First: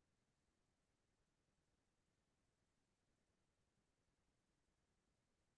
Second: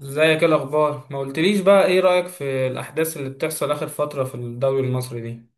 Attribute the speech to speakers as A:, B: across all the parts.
A: ازيك؟ ايه الاخبار؟ ما قلتليش بقى، ايه رايك في الاحداث اللي بتحصل اخر فتره في الدوري المصري دي؟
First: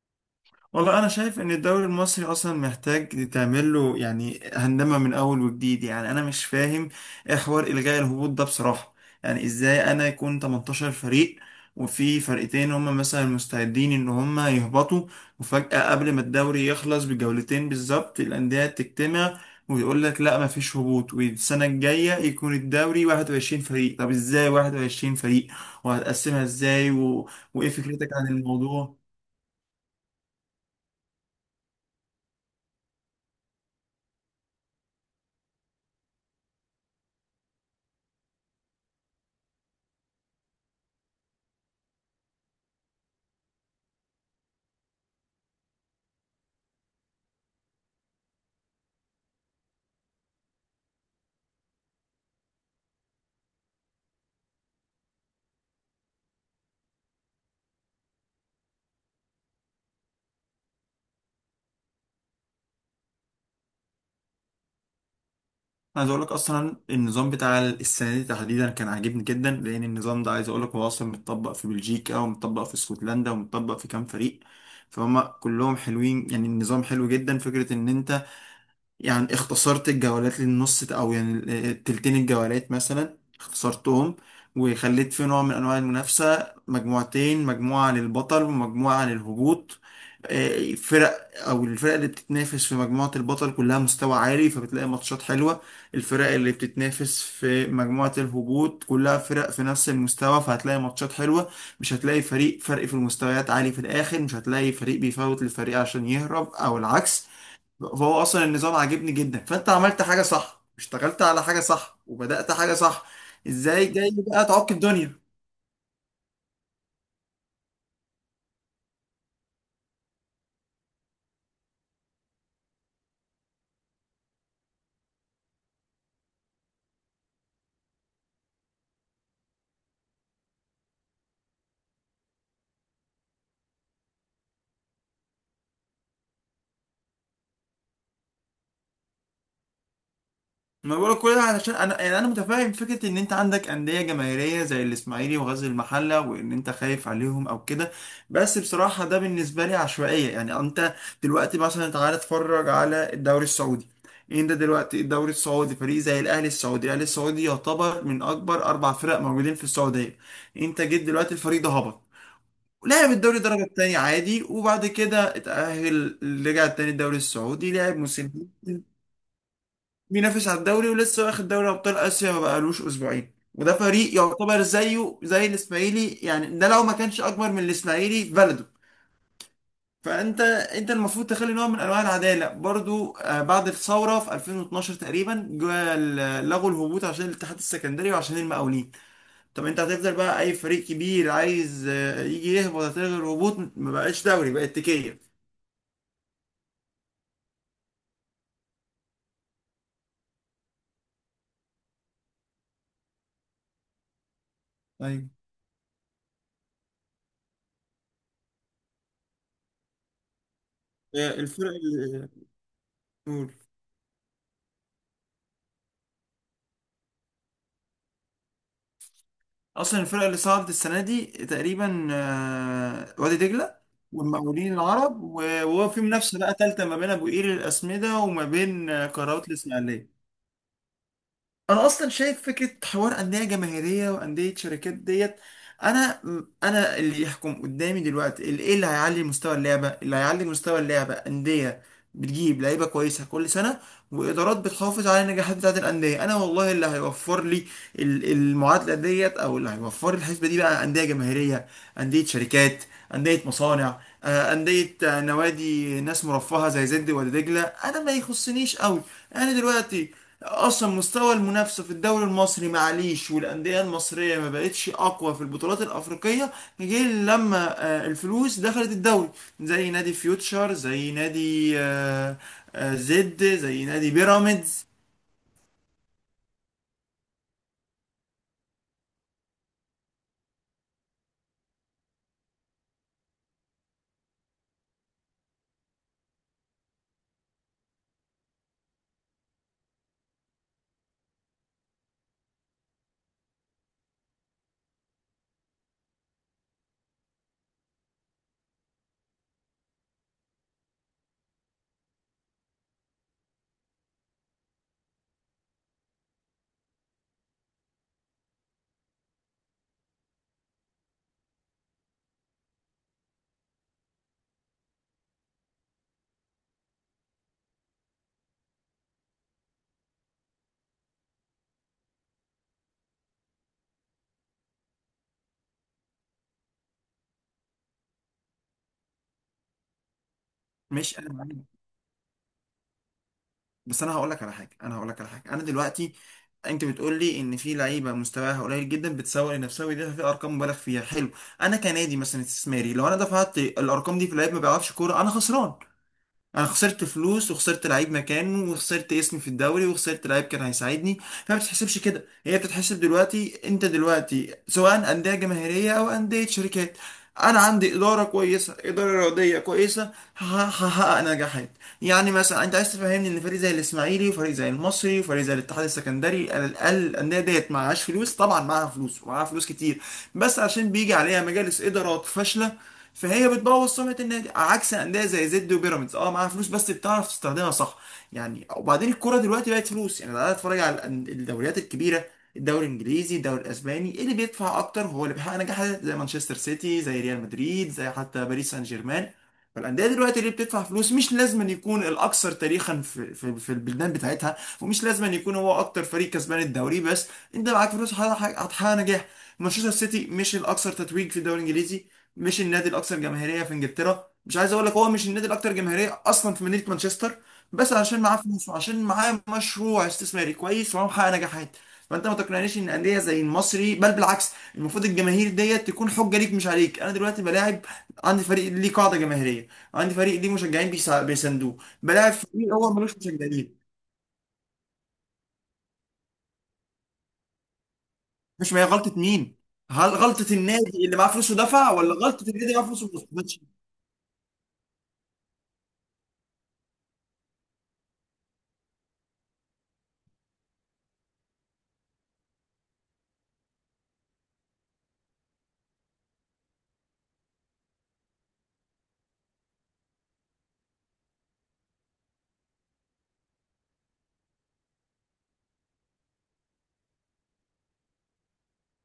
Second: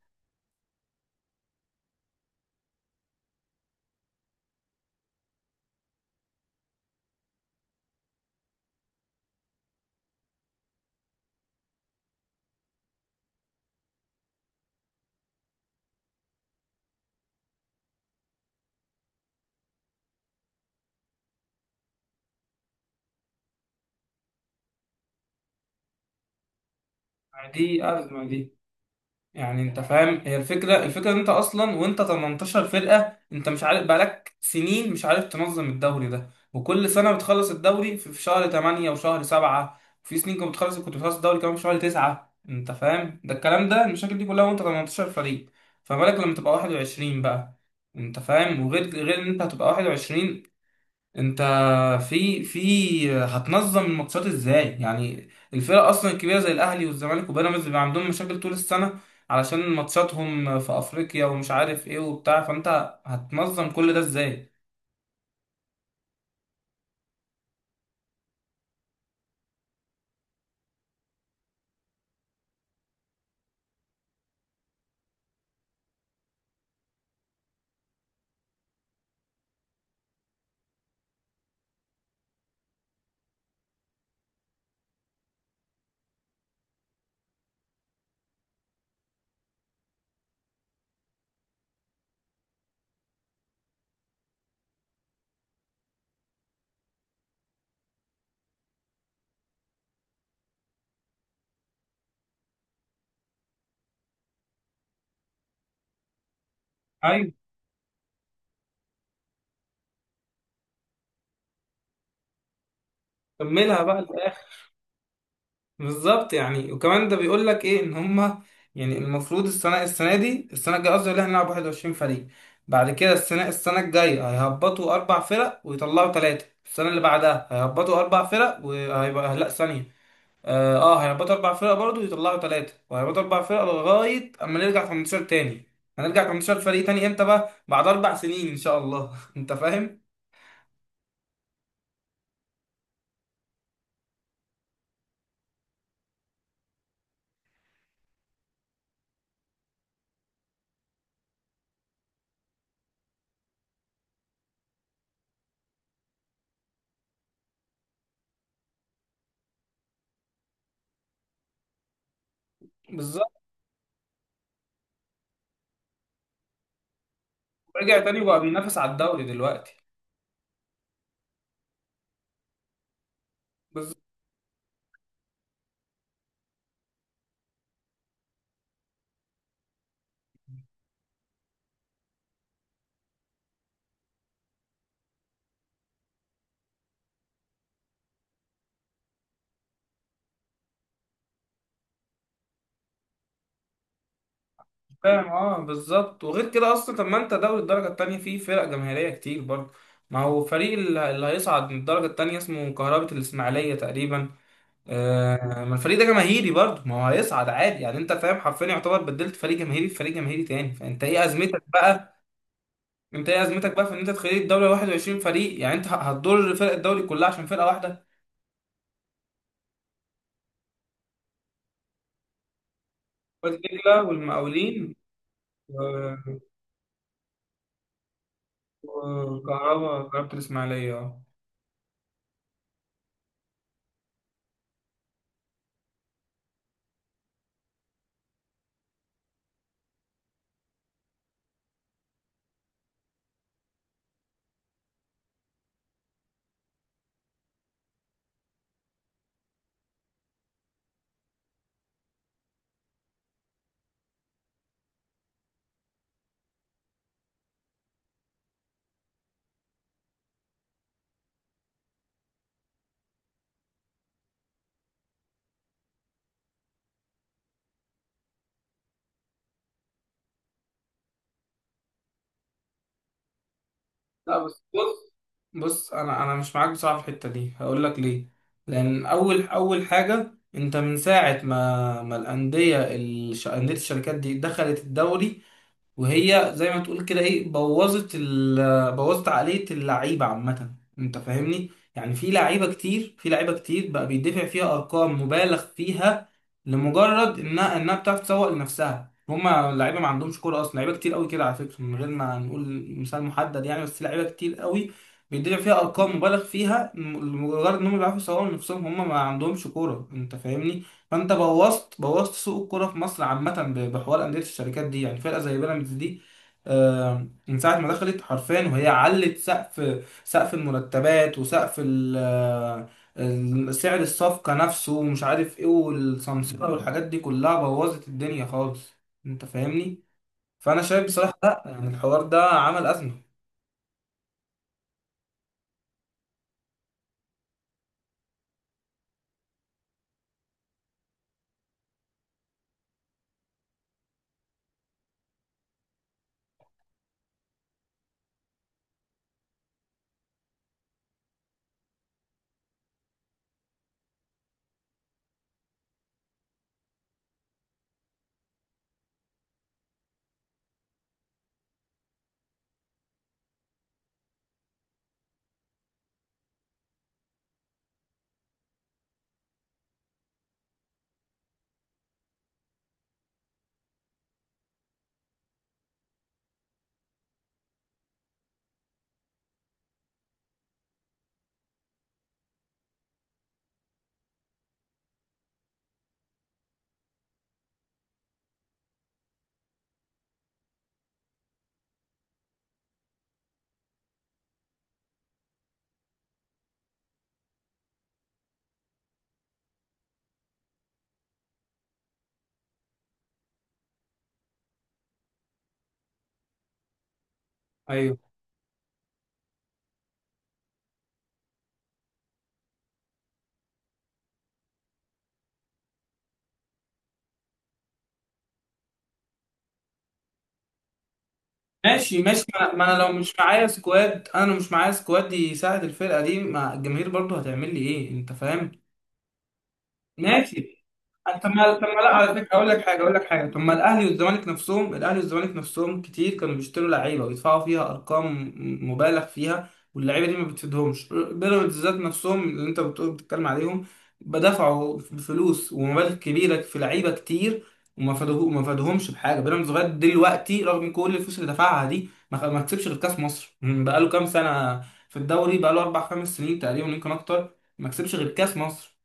B: والله انا شايف ان الدوري المصري اصلا محتاج تعمل له يعني هندمه من اول وجديد. يعني انا مش فاهم ايه حوار الغاء الهبوط ده بصراحه. يعني ازاي انا يكون 18 فريق وفي فرقتين هم مثلا مستعدين ان هم يهبطوا؟ وفجاه قبل ما الدوري يخلص بجولتين بالظبط الانديه تجتمع ويقول لك لا مفيش هبوط والسنه الجايه يكون الدوري 21 فريق. طب ازاي 21 فريق وهتقسمها ازاي وايه
A: دي
B: فكرتك
A: ازمه
B: عن
A: دي.
B: الموضوع؟
A: يعني انت فاهم، هي الفكره ان انت اصلا وانت 18 فرقه، انت مش عارف، بقالك سنين مش عارف تنظم الدوري ده، وكل سنه بتخلص الدوري في شهر 8 وشهر 7، في سنين كنت بتخلص الدوري كمان في شهر 9. انت فاهم؟ ده الكلام ده، المشاكل دي كلها وانت 18 فريق، فما بالك لما تبقى 21 بقى؟ انت فاهم. وغير غير ان انت هتبقى 21، انت في هتنظم الماتشات ازاي يعني؟ الفرق اصلا الكبيره زي الاهلي والزمالك وبيراميدز بيبقى عندهم مشاكل طول السنه، علشان ماتشاتهم في افريقيا ومش عارف ايه وبتاع، فانت هتنظم كل ده ازاي؟
B: عايز اقول لك اصلا النظام بتاع السنه دي تحديدا كان عاجبني جدا لان النظام ده عايز اقول لك هو اصلا متطبق في بلجيكا ومتطبق في اسكتلندا ومتطبق في كام فريق فهم كلهم حلوين. يعني النظام حلو جدا. فكره ان انت يعني اختصرت الجولات للنص او يعني التلتين الجولات مثلا اختصرتهم، وخليت في نوع من انواع المنافسة مجموعتين، مجموعة للبطل ومجموعة للهبوط. فرق او الفرق اللي بتتنافس في مجموعة البطل كلها مستوى عالي فبتلاقي ماتشات حلوة. الفرق اللي بتتنافس في مجموعة الهبوط كلها فرق في نفس المستوى فهتلاقي ماتشات حلوة. مش هتلاقي فريق فرق في المستويات عالي في الاخر، مش هتلاقي فريق بيفوت للفريق عشان يهرب او العكس.
A: ايوه.
B: فهو اصلا النظام عاجبني جدا. فانت عملت حاجه صح، اشتغلت على حاجه صح، وبدات حاجه صح.
A: كملها
B: ازاي
A: بقى
B: جاي بقى
A: للاخر.
B: تعك دنيا؟
A: بالظبط. يعني وكمان ده بيقول لك ايه؟ ان هما يعني المفروض السنه دي، السنه الجايه قصدي، اللي هنلعب 21 فريق. بعد كده السنه الجايه هيهبطوا اربع فرق ويطلعوا ثلاثه، السنه اللي بعدها هيهبطوا اربع فرق وهيبقى، لا ثانيه. هيهبطوا اربع فرق برضه، يطلعوا ثلاثة وهيهبطوا اربع فرق لغاية اما نرجع 18 تاني. هنرجع 18 فريق تاني امتى بقى؟ بعد اربع سنين ان شاء الله. انت فاهم.
B: ما بقولك كل ده علشان انا يعني انا متفاهم فكره ان انت عندك انديه جماهيريه زي الاسماعيلي وغزل المحله وان انت خايف عليهم او كده. بس بصراحه ده بالنسبه لي عشوائيه. يعني انت دلوقتي مثلا تعالى اتفرج على الدوري السعودي. انت دلوقتي الدوري السعودي فريق زي الاهلي السعودي، الاهلي السعودي يعتبر من اكبر اربع فرق موجودين في السعوديه. انت جيت دلوقتي الفريق ده هبط. لعب
A: بالظبط.
B: الدوري الدرجة التانية عادي وبعد كده اتأهل، رجع تاني الدوري السعودي لعب
A: رجع تاني وبقى
B: موسمين.
A: بينافس على الدوري دلوقتي.
B: بينافس على الدوري ولسه واخد دوري أبطال آسيا ما بقالوش أسبوعين. وده
A: بالظبط.
B: فريق يعتبر زيه زي الإسماعيلي، يعني ده لو ما كانش أكبر من الإسماعيلي في بلده. فأنت المفروض تخلي نوع من أنواع العدالة برضو. بعد الثورة في 2012 تقريبا جا لغوا الهبوط عشان الاتحاد السكندري وعشان المقاولين. طب انت هتفضل بقى اي فريق كبير عايز يجي يهبط هتلغي الهبوط؟ ما بقاش دوري، بقت تكيه.
A: فاهم، اه بالظبط. وغير كده اصلا، طب ما انت دوري الدرجة التانية فيه فرق جماهيرية كتير برضه، ما هو فريق اللي هيصعد من الدرجة التانية اسمه كهربة الإسماعيلية تقريبا.
B: ايوه.
A: آه، ما الفريق ده جماهيري برضه، ما هو هيصعد عادي يعني. انت فاهم؟ حرفيا يعتبر بدلت فريق جماهيري في فريق جماهيري تاني، فانت ايه ازمتك
B: الفرق
A: بقى؟
B: اللي
A: انت ايه
B: نقول
A: ازمتك بقى في ان انت تخلي الدوري 21 فريق؟ يعني انت هتضر فرق الدوري كلها عشان فرقه واحده.
B: اصلا الفرق اللي صعدت السنه دي تقريبا وادي
A: وادي
B: دجله
A: دجله
B: والمقاولين
A: والمقاولين
B: العرب وهو في
A: و-
B: منافسه بقى ثالثه ما بين ابو قير الاسمده وما بين قنوات
A: وكهربا
B: الاسماعيليه.
A: كهربا الاسماعيليه. اه.
B: انا اصلا شايف فكره حوار انديه جماهيريه وانديه شركات ديت. انا انا اللي يحكم قدامي دلوقتي اللي ايه؟ اللي هيعلي مستوى اللعبه، اللي هيعلي مستوى اللعبه انديه بتجيب لعيبه كويسه كل سنه وادارات بتحافظ على النجاحات بتاعه الانديه. انا والله اللي هيوفر لي المعادله ديت او اللي هيوفر لي الحسبه دي بقى انديه جماهيريه، انديه شركات، انديه مصانع، انديه، نوادي ناس مرفهه زي زد ولا دجله، انا ما يخصنيش قوي. انا دلوقتي اصلا مستوى المنافسه في الدوري المصري معليش. والانديه المصريه ما بقتش اقوى في البطولات الافريقيه غير لما الفلوس دخلت الدوري، زي نادي فيوتشر، زي نادي زد، زي نادي
A: لا بس،
B: بيراميدز.
A: بص بص، انا مش معاك بصراحه في الحته دي، هقول لك ليه. لان اول حاجه انت من ساعه ما انديه الشركات دي دخلت الدوري، وهي زي ما تقول كده ايه، بوظت عقلية اللعيبة عامة. انت فاهمني؟ يعني في لعيبة كتير بقى بيدفع فيها ارقام مبالغ فيها لمجرد انها بتعرف تسوق لنفسها، هما اللعيبة ما عندهمش كورة اصلا. لعيبة كتير قوي كده على فكرة، من غير ما نقول مثال محدد يعني، بس لعيبة كتير قوي بيدفع فيها ارقام مبالغ فيها، لمجرد انهم بيعرفوا يسوقوا لنفسهم، هما ما عندهمش كورة. انت فاهمني؟ فانت بوظت سوق الكوره في مصر عامه بحوار انديه الشركات دي. يعني فرقه زي بيراميدز دي، من ساعه ما دخلت حرفيا وهي علت سقف المرتبات وسقف سعر الصفقه نفسه، ومش عارف ايه والسمسره والحاجات دي كلها بوظت الدنيا خالص. انت فاهمني؟ فانا شايف
B: مش انا
A: بصراحه، لا
B: معاك.
A: يعني الحوار ده عمل ازمه.
B: بس انا هقول لك على حاجه، انا هقول لك على حاجه. انا دلوقتي انت بتقول لي ان في لعيبه مستواها قليل جدا بتسوق لنفسها ويدفع في ارقام مبالغ فيها. حلو. انا كنادي مثلا استثماري لو انا دفعت الارقام دي في لعيب ما بيعرفش كوره انا خسران. انا خسرت فلوس وخسرت لعيب مكانه وخسرت اسمي في الدوري وخسرت لعيب كان هيساعدني. فما بتتحسبش كده، هي بتتحسب دلوقتي انت دلوقتي سواء انديه جماهيريه او انديه شركات، انا عندي اداره كويسه اداره رياضيه كويسه، هحقق نجاحات. يعني مثلا انت عايز تفهمني ان فريق زي الاسماعيلي وفريق زي المصري وفريق زي الاتحاد السكندري على الاقل الانديه ديت معهاش فلوس؟ طبعا معاها فلوس ومعاها فلوس كتير. بس عشان بيجي عليها مجالس ادارات فاشله فهي بتبوظ سمعه النادي. عكس انديه زي زد وبيراميدز اه معاها فلوس بس بتعرف تستخدمها صح. يعني وبعدين الكوره دلوقتي بقت فلوس. يعني انا اتفرج على الدوريات الكبيره، الدوري الانجليزي، الدوري الاسباني، إيه اللي بيدفع اكتر هو اللي بيحقق نجاحات زي مانشستر سيتي، زي ريال مدريد، زي حتى باريس سان جيرمان. فالانديه دلوقتي اللي بتدفع فلوس مش لازم أن يكون الاكثر تاريخا في في البلدان بتاعتها ومش لازم أن يكون هو اكتر فريق كسبان الدوري. بس انت معاك فلوس هتحقق نجاح. مانشستر سيتي مش الاكثر تتويج في الدوري الانجليزي، مش النادي الاكثر جماهيريه في انجلترا. مش عايز اقول لك هو مش النادي الاكثر جماهيريه اصلا في مدينه مانشستر. بس
A: ايوه.
B: عشان معاه فلوس وعشان معاه مشروع استثماري كويس وهو محقق نجاحات. فانت ما تقنعنيش ان انديه زي المصري، بل بالعكس المفروض الجماهير ديت تكون حجه ليك مش عليك. انا دلوقتي بلاعب عندي فريق ليه قاعده جماهيريه، عندي فريق ليه مشجعين بيساندوه،
A: ماشي
B: بلاعب
A: ماشي،
B: فريق
A: ما
B: هو ملوش مشجعين،
A: انا لو مش معايا سكواد يساعد الفرقه دي، ما الجماهير برضو هتعمل لي ايه؟ انت
B: مش ما
A: فاهم.
B: هي غلطه مين؟ هل غلطه
A: ماشي.
B: النادي اللي معاه
A: طب
B: فلوس
A: ما طب
B: ودفع
A: ما لا،
B: ولا
A: على
B: غلطه
A: فكره،
B: النادي اللي معاه فلوس
A: اقول
B: وما
A: لك حاجه. طب
B: استفادش؟
A: ما الاهلي والزمالك نفسهم كتير كانوا بيشتروا لعيبه ويدفعوا فيها ارقام مبالغ فيها، واللعيبه دي ما بتفيدهمش. بيراميدز ذات نفسهم اللي انت بتقول بتتكلم عليهم بدفعوا فلوس ومبالغ كبيره في لعيبه كتير وما فادوه، ما فادهمش بحاجه. بيراميدز لغايه دلوقتي رغم كل الفلوس اللي دفعها دي ما كسبش غير كاس مصر بقاله كام سنه. في الدوري بقاله اربع خمس سنين تقريبا، يمكن اكتر، ما كسبش غير كاس مصر.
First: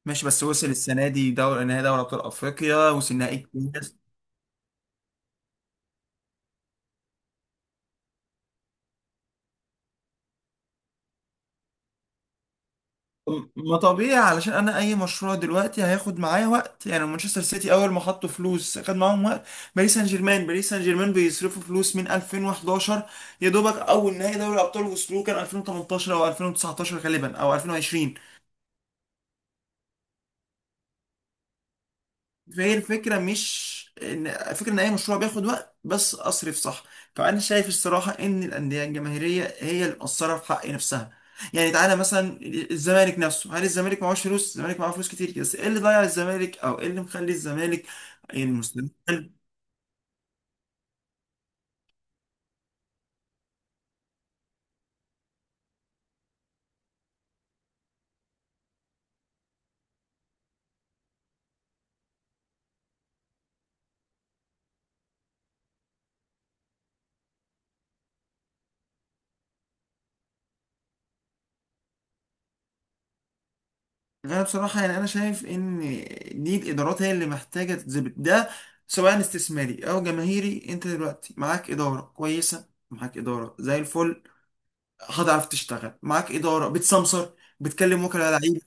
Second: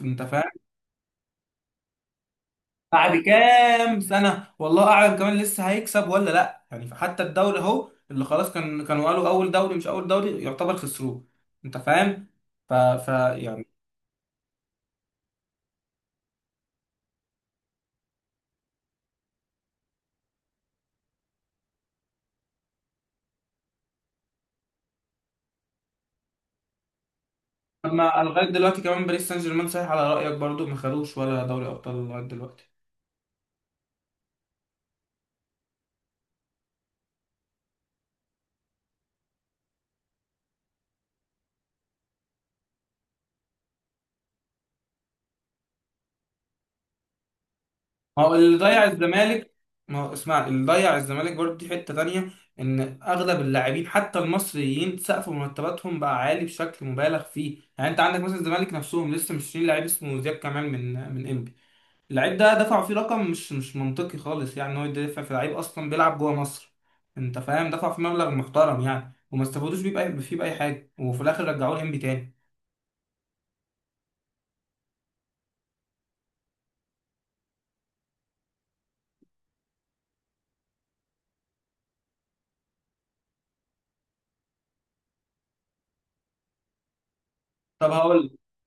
A: انت
B: ماشي، بس
A: فاهم؟
B: وصل السنه دي دوري نهائي دوري ابطال افريقيا وصل
A: بعد
B: نهائي الكاس.
A: كام سنة والله أعلم كمان لسه هيكسب ولا لأ يعني، فحتى الدوري أهو اللي خلاص كانوا قالوا أول دوري، مش أول دوري يعتبر خسروه. أنت فاهم؟ ف... ف يعني
B: ما طبيعي علشان انا اي مشروع دلوقتي هياخد معايا وقت. يعني مانشستر سيتي اول ما حطوا فلوس خد معاهم وقت. باريس سان جيرمان، باريس سان جيرمان بيصرفوا فلوس من 2011، يا دوبك اول نهائي دوري ابطال وصلوه كان 2018 او 2019 غالبا او 2020.
A: أما لغاية دلوقتي كمان، باريس سان جيرمان صحيح على رأيك برضو ما خدوش ولا دوري أبطال لغاية دلوقتي.
B: فهي الفكرة مش إن الفكرة إن أي مشروع بياخد وقت، بس أصرف صح. فأنا شايف الصراحة إن الأندية الجماهيرية هي اللي مقصرة في حق نفسها. يعني تعالى مثلا الزمالك نفسه. هل الزمالك معهوش فلوس؟ الزمالك معاه فلوس كتير. بس إيه اللي ضيع الزمالك أو إيه اللي مخلي الزمالك
A: ما هو اللي ضيع
B: المستقبل حلو؟
A: الزمالك. ما هو اسمع، اللي ضيع الزمالك برضو دي حتة تانية. إن أغلب اللاعبين حتى المصريين سقف مرتباتهم بقى عالي بشكل مبالغ فيه يعني، أنت عندك مثلا الزمالك نفسهم لسه مشترين لعيب اسمه زياد كمال من إنبي. اللعيب ده دفعوا فيه رقم مش منطقي خالص، يعني ان هو يدفع في لعيب اصلا بيلعب جوه مصر. انت فاهم؟ دفعوا فيه مبلغ محترم يعني وما استفادوش بيه بأي فيه بأي حاجه، وفي الاخر رجعوه الانبي تاني.
B: أنا بصراحة يعني أنا شايف إن دي الإدارات هي اللي محتاجة تتظبط ده. سواء استثماري أو جماهيري، أنت دلوقتي معاك إدارة كويسة معاك إدارة زي الفل هتعرف تشتغل. معاك اداره بتسمسر
A: طب
B: بتكلم وكلاء لعيب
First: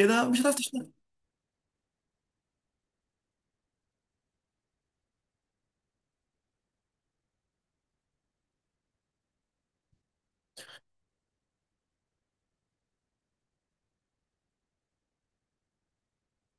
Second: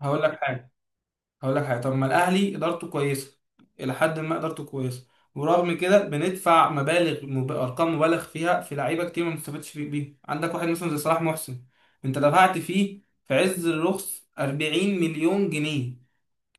A: هقول لك
B: مش هتعرف
A: حاجه
B: تشتغل.
A: هقول لك حاجه. طب ما الاهلي ادارته كويسه، الى حد ما ادارته كويسه، ورغم كده بندفع ارقام مبالغ فيها في لعيبه كتير ما بنستفادش بيها. عندك واحد مثلا زي صلاح محسن، انت دفعت فيه في عز الرخص 40 مليون جنيه،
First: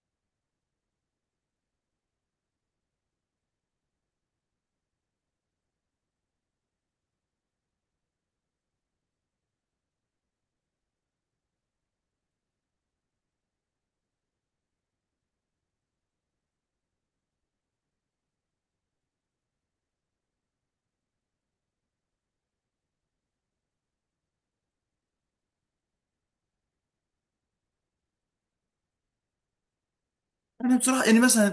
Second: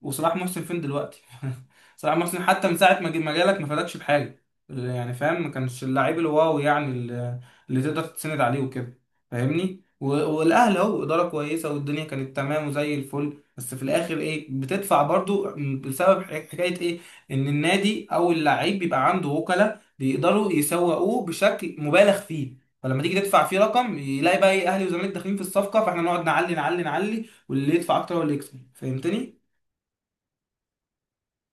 A: وصلاح محسن فين دلوقتي؟ صلاح محسن حتى من ساعة ما جالك ما فادكش بحاجة يعني، فاهم. ما كانش اللاعب الواو يعني اللي تقدر تتسند عليه وكده، فاهمني. والاهلي اهو اداره كويسه والدنيا كانت تمام وزي الفل، بس في الاخر ايه؟ بتدفع برضو بسبب حكايه ايه؟ ان النادي او اللعيب بيبقى عنده وكلاء بيقدروا يسوقوه بشكل مبالغ فيه، فلما تيجي تدفع فيه رقم يلاقي بقى ايه؟ اهلي وزمالك داخلين في الصفقه، فاحنا نقعد نعلي نعلي نعلي، واللي يدفع اكتر هو اللي يكسب. فهمتني؟
B: يعني بصراحه يعني مثلا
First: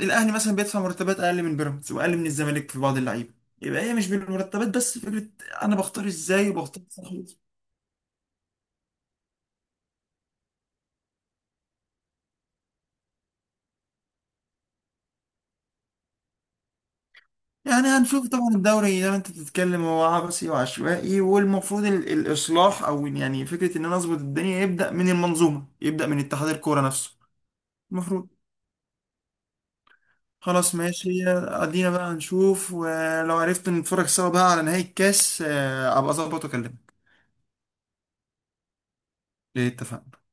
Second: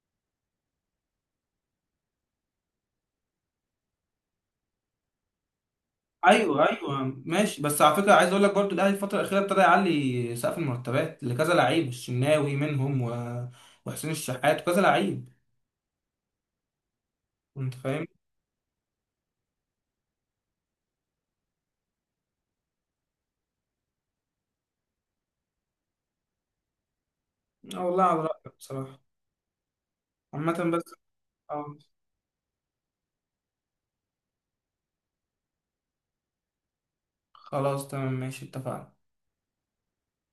B: الاهلي مثلا بيدفع مرتبات اقل من بيراميدز واقل من الزمالك في بعض اللعيبه. يبقى هي مش بالمرتبات بس، فكره انا بختار ازاي
A: ايوه
B: وبختار
A: ايوه،
B: صح.
A: ماشي. بس على فكره، عايز اقول لك برضو الاهلي الفتره الاخيره ابتدى يعلي سقف المرتبات لكذا لعيب، الشناوي منهم وحسين الشحات وكذا لعيب. انت
B: يعني
A: فاهم.
B: هنشوف طبعا الدوري زي ما انت بتتكلم هو عبثي وعشوائي، والمفروض الاصلاح او يعني فكره ان انا اظبط الدنيا يبدا من المنظومه، يبدا من اتحاد الكوره نفسه.
A: اه والله على
B: المفروض.
A: رايك بصراحه. عامه
B: خلاص
A: بس.
B: ماشي،
A: اه
B: ادينا بقى نشوف ولو عرفت نتفرج سوا بقى على نهاية الكاس ابقى اظبط واكلمك.
A: خلاص. تمام ماشي، اتفقنا.
B: اتفقنا.